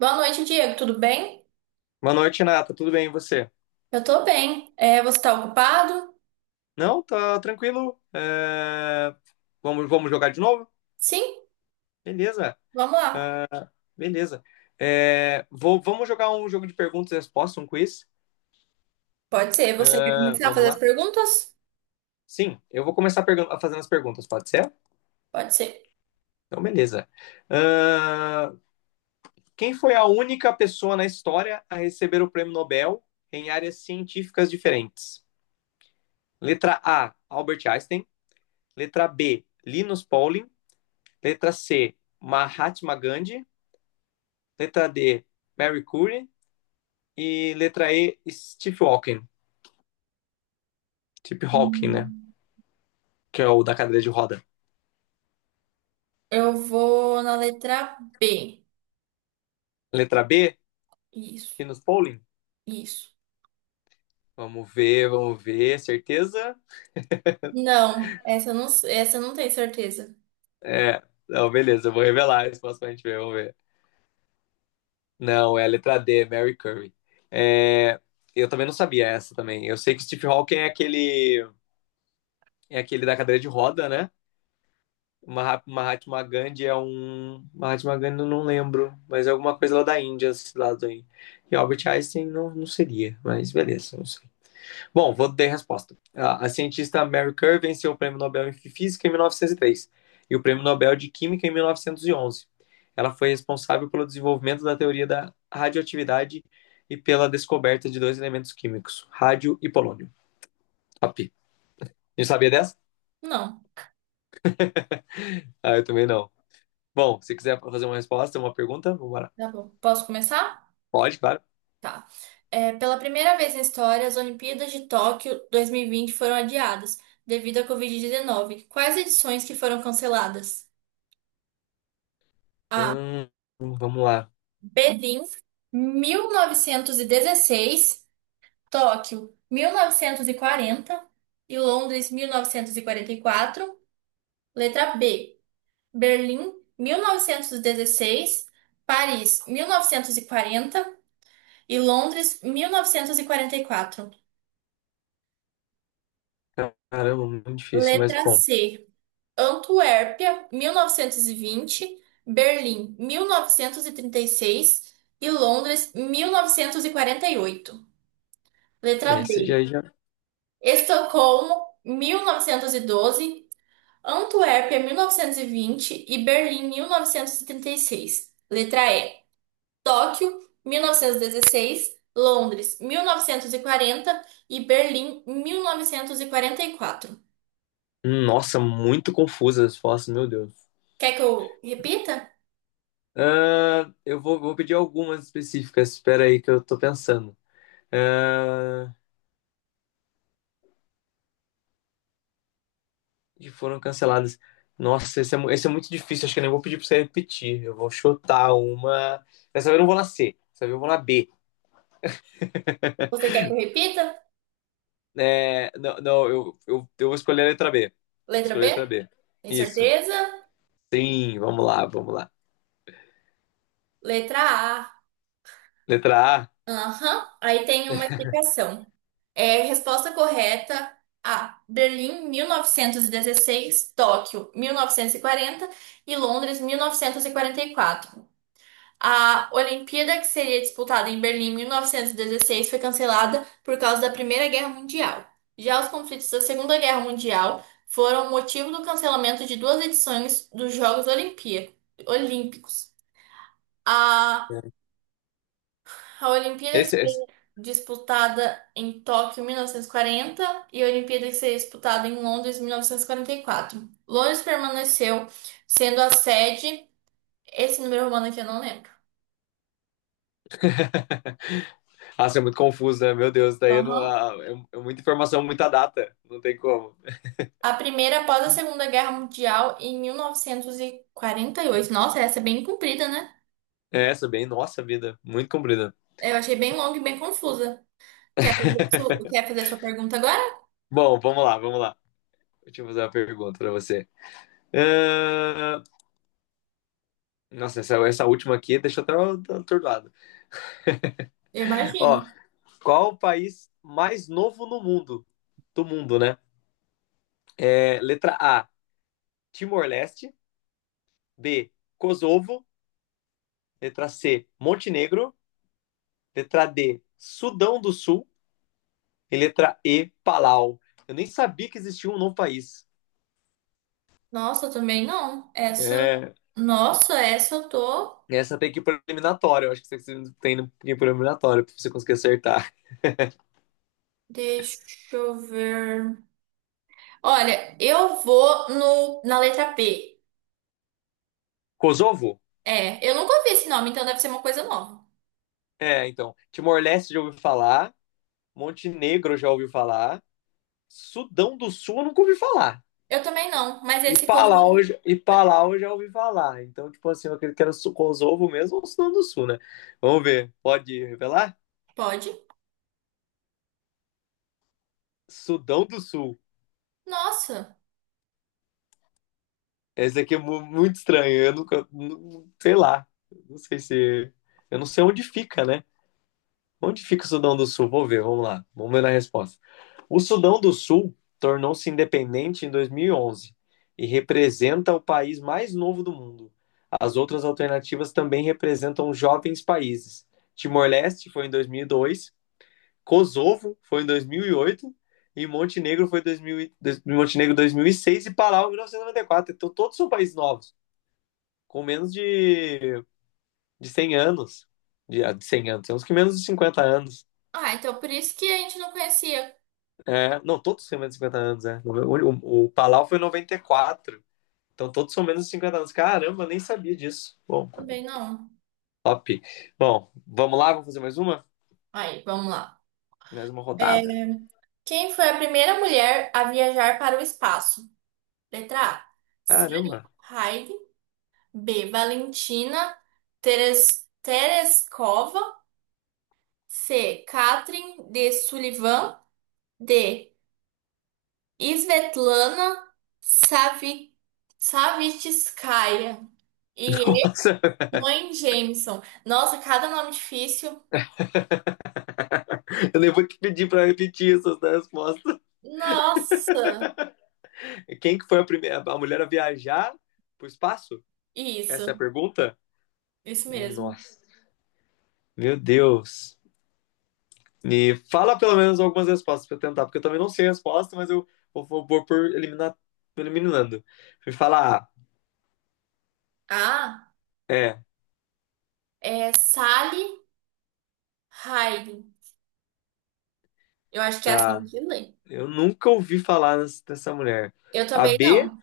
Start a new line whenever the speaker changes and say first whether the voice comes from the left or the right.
right: Boa noite, Diego. Tudo bem?
left: Boa noite, Nata. Tudo bem, e você?
right: Eu tô bem. É, você tá ocupado?
left: Não, tá tranquilo. Vamos, vamos jogar de novo?
right: Sim,
left: Beleza,
right: vamos lá.
left: beleza. Vamos jogar um jogo de perguntas e respostas, um quiz?
right: Pode ser. Você quer
left: É,
right: começar a
left: vamos
right: fazer as
left: lá?
right: perguntas?
left: Sim, eu vou começar fazendo as perguntas, pode ser?
right: Pode ser.
left: Então, beleza. Ah, quem foi a única pessoa na história a receber o prêmio Nobel em áreas científicas diferentes? Letra A, Albert Einstein. Letra B, Linus Pauling. Letra C, Mahatma Gandhi. Letra D, Mary Curie, e letra E, Steve Hawking, Steve Hawking, né?
right: Hum,
left: Que é o da cadeira de roda.
right: Eu vou na letra B.
left: Letra B,
right: Isso,
left: Linus Pauling.
right: isso.
left: Vamos ver, certeza?
right: Não, essa eu não tenho certeza.
left: É, não, beleza, eu vou revelar a resposta pra gente ver, vamos ver. Não, é a letra D, Mary Curie. Eu também não sabia essa também. Eu sei que Steve Hawking é aquele da cadeira de roda, né? Mahatma Gandhi é um. Mahatma Gandhi eu não lembro, mas é alguma coisa lá da Índia, esse lado aí. E Albert Einstein não, não seria, mas beleza, não sei. Bom, vou dar a resposta. A cientista Mary Kerr venceu o Prêmio Nobel em Física em 1903 e três e o Prêmio Nobel de Química em 1911. Ela foi responsável pelo desenvolvimento da teoria da radioatividade e pela descoberta de dois elementos químicos, rádio e polônio. Top. Não sabia dessa?
right: Não.
left: Ah, eu também não. Bom, se quiser fazer uma resposta, uma pergunta, vamos lá.
right: Tá bom. Posso começar?
left: Pode, claro.
right: Tá. É, pela primeira vez na história, as Olimpíadas de Tóquio 2020 foram adiadas devido à Covid-19. Quais edições que foram canceladas? A,
left: Hum, vamos lá.
right: Berlim, 1916, Tóquio, 1940 e Londres, mil novecentos e quarenta e quatro. Letra B, Berlim, 1916, Paris, 1940 e Londres, mil novecentos e quarenta e quatro.
left: Caramba, muito difícil, mas
right: Letra
left: bom.
right: C, Antuérpia, 1920, Berlim, mil novecentos e trinta e seis e Londres, mil novecentos e quarenta e oito. Letra
left: Essa
right: D.
left: já, já.
right: Estocolmo, 1912, Antuérpia, mil novecentos e vinte e Berlim, 1936. Letra E. Tóquio, 1916, Londres, 1940 e Berlim, mil novecentos e quarenta e quatro.
left: Nossa, muito confusas as fotos, meu Deus.
right: Quer que eu repita?
left: Eu vou pedir algumas específicas. Espera aí que eu tô pensando. Ah, que foram canceladas. Nossa, esse é, mu- esse é muito difícil. Acho que eu nem vou pedir pra você repetir. Eu vou chutar uma. Dessa vez eu não vou na C. Dessa vez eu vou na B.
right: Você quer que eu repita?
left: É, não, não, eu vou escolher a letra B. Vou
right: Letra
left: escolher a letra
right: B?
left: B.
right: Tem
left: Isso.
right: certeza?
left: Sim, vamos lá, vamos lá.
right: Letra A.
left: Letra
right: Aham, aí tem uma explicação. É, resposta correta A. Berlim, 1916, Tóquio, mil novecentos e quarenta e Londres, mil novecentos e quarenta e quatro. A Olimpíada que seria disputada em Berlim em 1916 foi cancelada por causa da Primeira Guerra Mundial. Já os conflitos da Segunda Guerra Mundial foram motivo do cancelamento de duas edições dos Jogos Olimpí- Olímpicos. A,
left: A.
right: a Olimpíada
left: Esse, esse...
right: disputada em Tóquio em 1940 e a Olimpíada que seria disputada em Londres em mil novecentos e quarenta e quatro, Londres permaneceu sendo a sede, esse número romano aqui eu não lembro.
left: Nossa, é muito confuso, né? Meu Deus, daí eu não-
right: Aham.
left: ah, é, é muita informação, muita data. Não tem como.
right: A primeira após a Segunda Guerra Mundial em mil novecentos e quarenta e oito. Nossa, essa é bem comprida, né?
left: É, essa é bem, nossa vida, muito comprida.
right: Eu achei bem longa e bem confusa. Quer fazer a sua, quer fazer a sua pergunta agora?
left: Bom, vamos lá, vamos lá. Deixa eu fazer uma pergunta pra você. Ah, Nossa, essa última aqui deixa eu até atordoado.
right: Eu imagino.
left: Ó, qual o país mais novo no mundo? Do mundo, né? É, letra A, Timor-Leste. B, Kosovo. Letra C, Montenegro. Letra D, Sudão do Sul. E letra E, Palau. Eu nem sabia que existia um novo país.
right: Nossa, eu também não. Essa.
left: É,
right: Nossa, essa eu tô.
left: essa tem que ir para eliminatória. Eu acho que você tem que ir para eliminatória para você conseguir acertar.
right: Deixa eu ver. Olha, eu vou no, na letra P.
left: Kosovo?
right: É, eu nunca ouvi esse nome, então deve ser uma coisa nova.
left: É, então. Timor-Leste já ouviu falar. Montenegro já ouviu falar. Sudão do Sul eu nunca ouvi falar.
right: Eu também não, mas esse cotovelo
left: E Palau eu já ouvi falar. Então, tipo assim, eu acredito que era Kosovo mesmo ou Sudão do Sul, né? Vamos ver. Pode revelar?
right: pode?
left: Sudão do Sul.
right: Nossa.
left: Esse aqui é muito estranho. Eu nunca. Sei lá. Não sei se. Eu não sei onde fica, né? Onde fica o Sudão do Sul? Vou ver, vamos lá. Vamos ver na resposta. O Sudão do Sul tornou-se independente em 2011 e representa o país mais novo do mundo. As outras alternativas também representam jovens países. Timor-Leste foi em 2002, Kosovo foi em 2008 e oito e Montenegro foi em 2000, e- dois- Montenegro 2006 e Palau em 1994. Então todos são países novos com menos de 100 anos. De 100 anos, tem uns que menos de 50 anos.
right: Ah, então por isso que a gente não conhecia.
left: É, não, todos têm menos de 50 anos, é. O Palau foi em noventa e quatro. Então todos são menos de 50 anos. Caramba, eu nem sabia disso. Bom,
right: Também não.
left: top. Bom, vamos lá, vamos fazer mais uma?
right: Aí, vamos lá.
left: Mais uma
right: É,
left: rodada.
right: quem foi a primeira mulher a viajar para o espaço? Letra A. Sally
left: Caramba.
right: Ride. B. Valentina Teres- Tereskova. C. Catherine de Sullivan. D. Svetlana Savi- Savitskaya e
left: Nossa,
right: mãe Jameson. Nossa, cada nome difícil.
left: eu nem vou te pedir para repetir essas respostas.
right: Nossa,
left: Quem que foi a primeira a mulher a viajar pro espaço? Essa
right: isso,
left: é a pergunta?
right: isso mesmo.
left: Nossa, meu Deus. E fala pelo menos algumas respostas pra eu tentar, porque eu também não sei a resposta, mas eu vou por eliminar, eliminando. Me fala A.
right: Ah,
left: É,
right: é Sally Ride. Eu acho que é assim
left: tá.
right: que lê.
left: Eu nunca ouvi falar dessa mulher.
right: Eu
left: A
right: também
left: B,
right: não.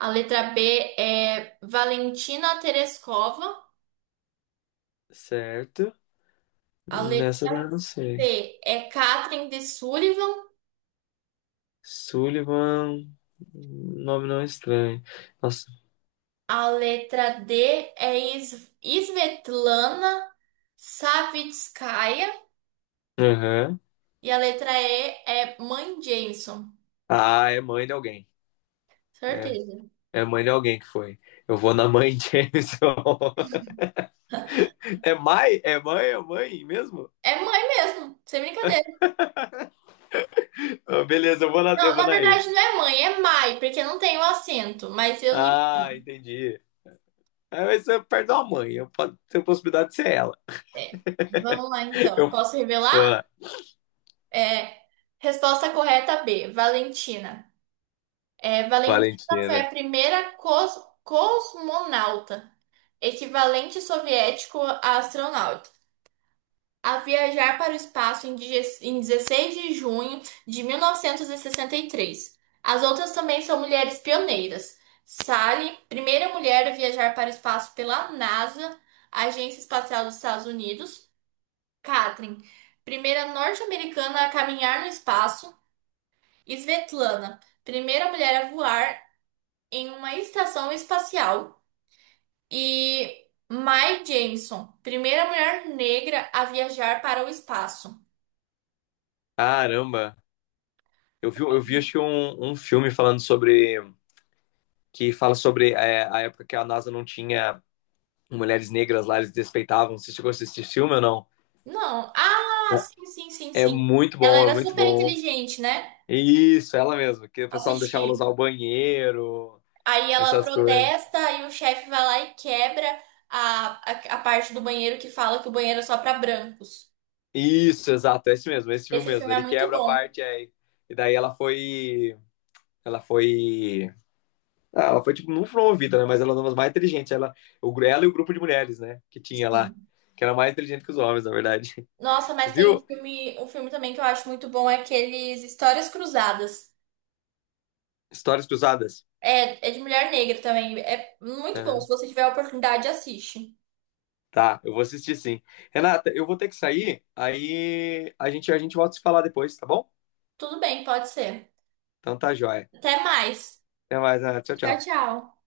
right: A letra B é Valentina Tereskova.
left: certo.
right: A
left: Nessa
right: letra
left: eu não sei.
right: C é Catherine de Sullivan.
left: Sullivan, nome não é estranho. Nossa.
right: A letra D é Is- Svetlana Savitskaya.
left: Aham.
right: E a letra E é Mãe Jameson.
left: Ah, é mãe de alguém. É,
right: Certeza.
left: é mãe de alguém que foi. Eu vou na mãe de Jameson. É mãe? É mãe? É mãe mesmo?
right: É mãe mesmo, sem brincadeira.
left: Ah, beleza,
right: Não,
left: eu vou
right: na
left: na E.
right: verdade não é mãe, é mãe porque não tem o acento, mas eu li
left: Ah,
right: mãe.
left: entendi. Ah, mas você perde uma mãe, eu posso ter a possibilidade de ser ela.
right: É. Vamos lá então.
left: Eu,
right: Posso
left: pô,
right: revelar? É, resposta correta B, Valentina. É, Valentina foi a
left: Valentina.
right: primeira cos- cosmonauta, equivalente soviético a astronauta, a viajar para o espaço em die- em 16 de junho de 1963. As outras também são mulheres pioneiras. Sally, primeira mulher a viajar para o espaço pela NASA, Agência Espacial dos Estados Unidos. Katrin, primeira norte-americana a caminhar no espaço. Svetlana, primeira mulher a voar em uma estação espacial. E Mae Jemison, primeira mulher negra a viajar para o espaço.
left: Caramba, eu vi acho que um filme falando que fala sobre a época que a NASA não tinha mulheres negras lá, eles desrespeitavam. Você chegou a assistir esse filme ou não?
right: Não. Ah, sim, sim, sim,
left: É
right: sim.
left: muito
right: Ela
left: bom, é
right: era
left: muito
right: super
left: bom.
right: inteligente, né?
left: Isso, ela mesma, que o pessoal não deixava ela usar
right: Assisti.
left: o banheiro,
right: Aí ela
left: essas coisas.
right: protesta e o chefe vai lá e quebra a, a, a parte do banheiro que fala que o banheiro é só pra brancos.
left: Isso, exato, é esse mesmo, é esse filme
right: Esse
left: mesmo.
right: filme é
left: Ele
right: muito
left: quebra a
right: bom.
left: parte aí. E daí ela foi. Ela foi. Ah, ela foi, tipo, não promovida, né? Mas ela era uma das mais inteligentes. Ela e o grupo de mulheres, né? Que tinha lá.
right: Sim.
left: Que era mais inteligente que os homens, na verdade.
right: Nossa, mas tem
left: Viu?
right: um filme também que eu acho muito bom, é aqueles Histórias Cruzadas.
left: Histórias cruzadas.
right: É, é de mulher negra também. É muito bom. Se
left: Aham.
right: você tiver a oportunidade, assiste.
left: Tá, eu vou assistir sim. Renata, eu vou ter que sair. Aí a gente volta a se falar depois, tá bom?
right: Tudo bem, pode ser.
left: Então tá joia.
right: Até mais.
left: Até mais, Renata. Tchau,
right: Tchau,
left: tchau.
right: tchau.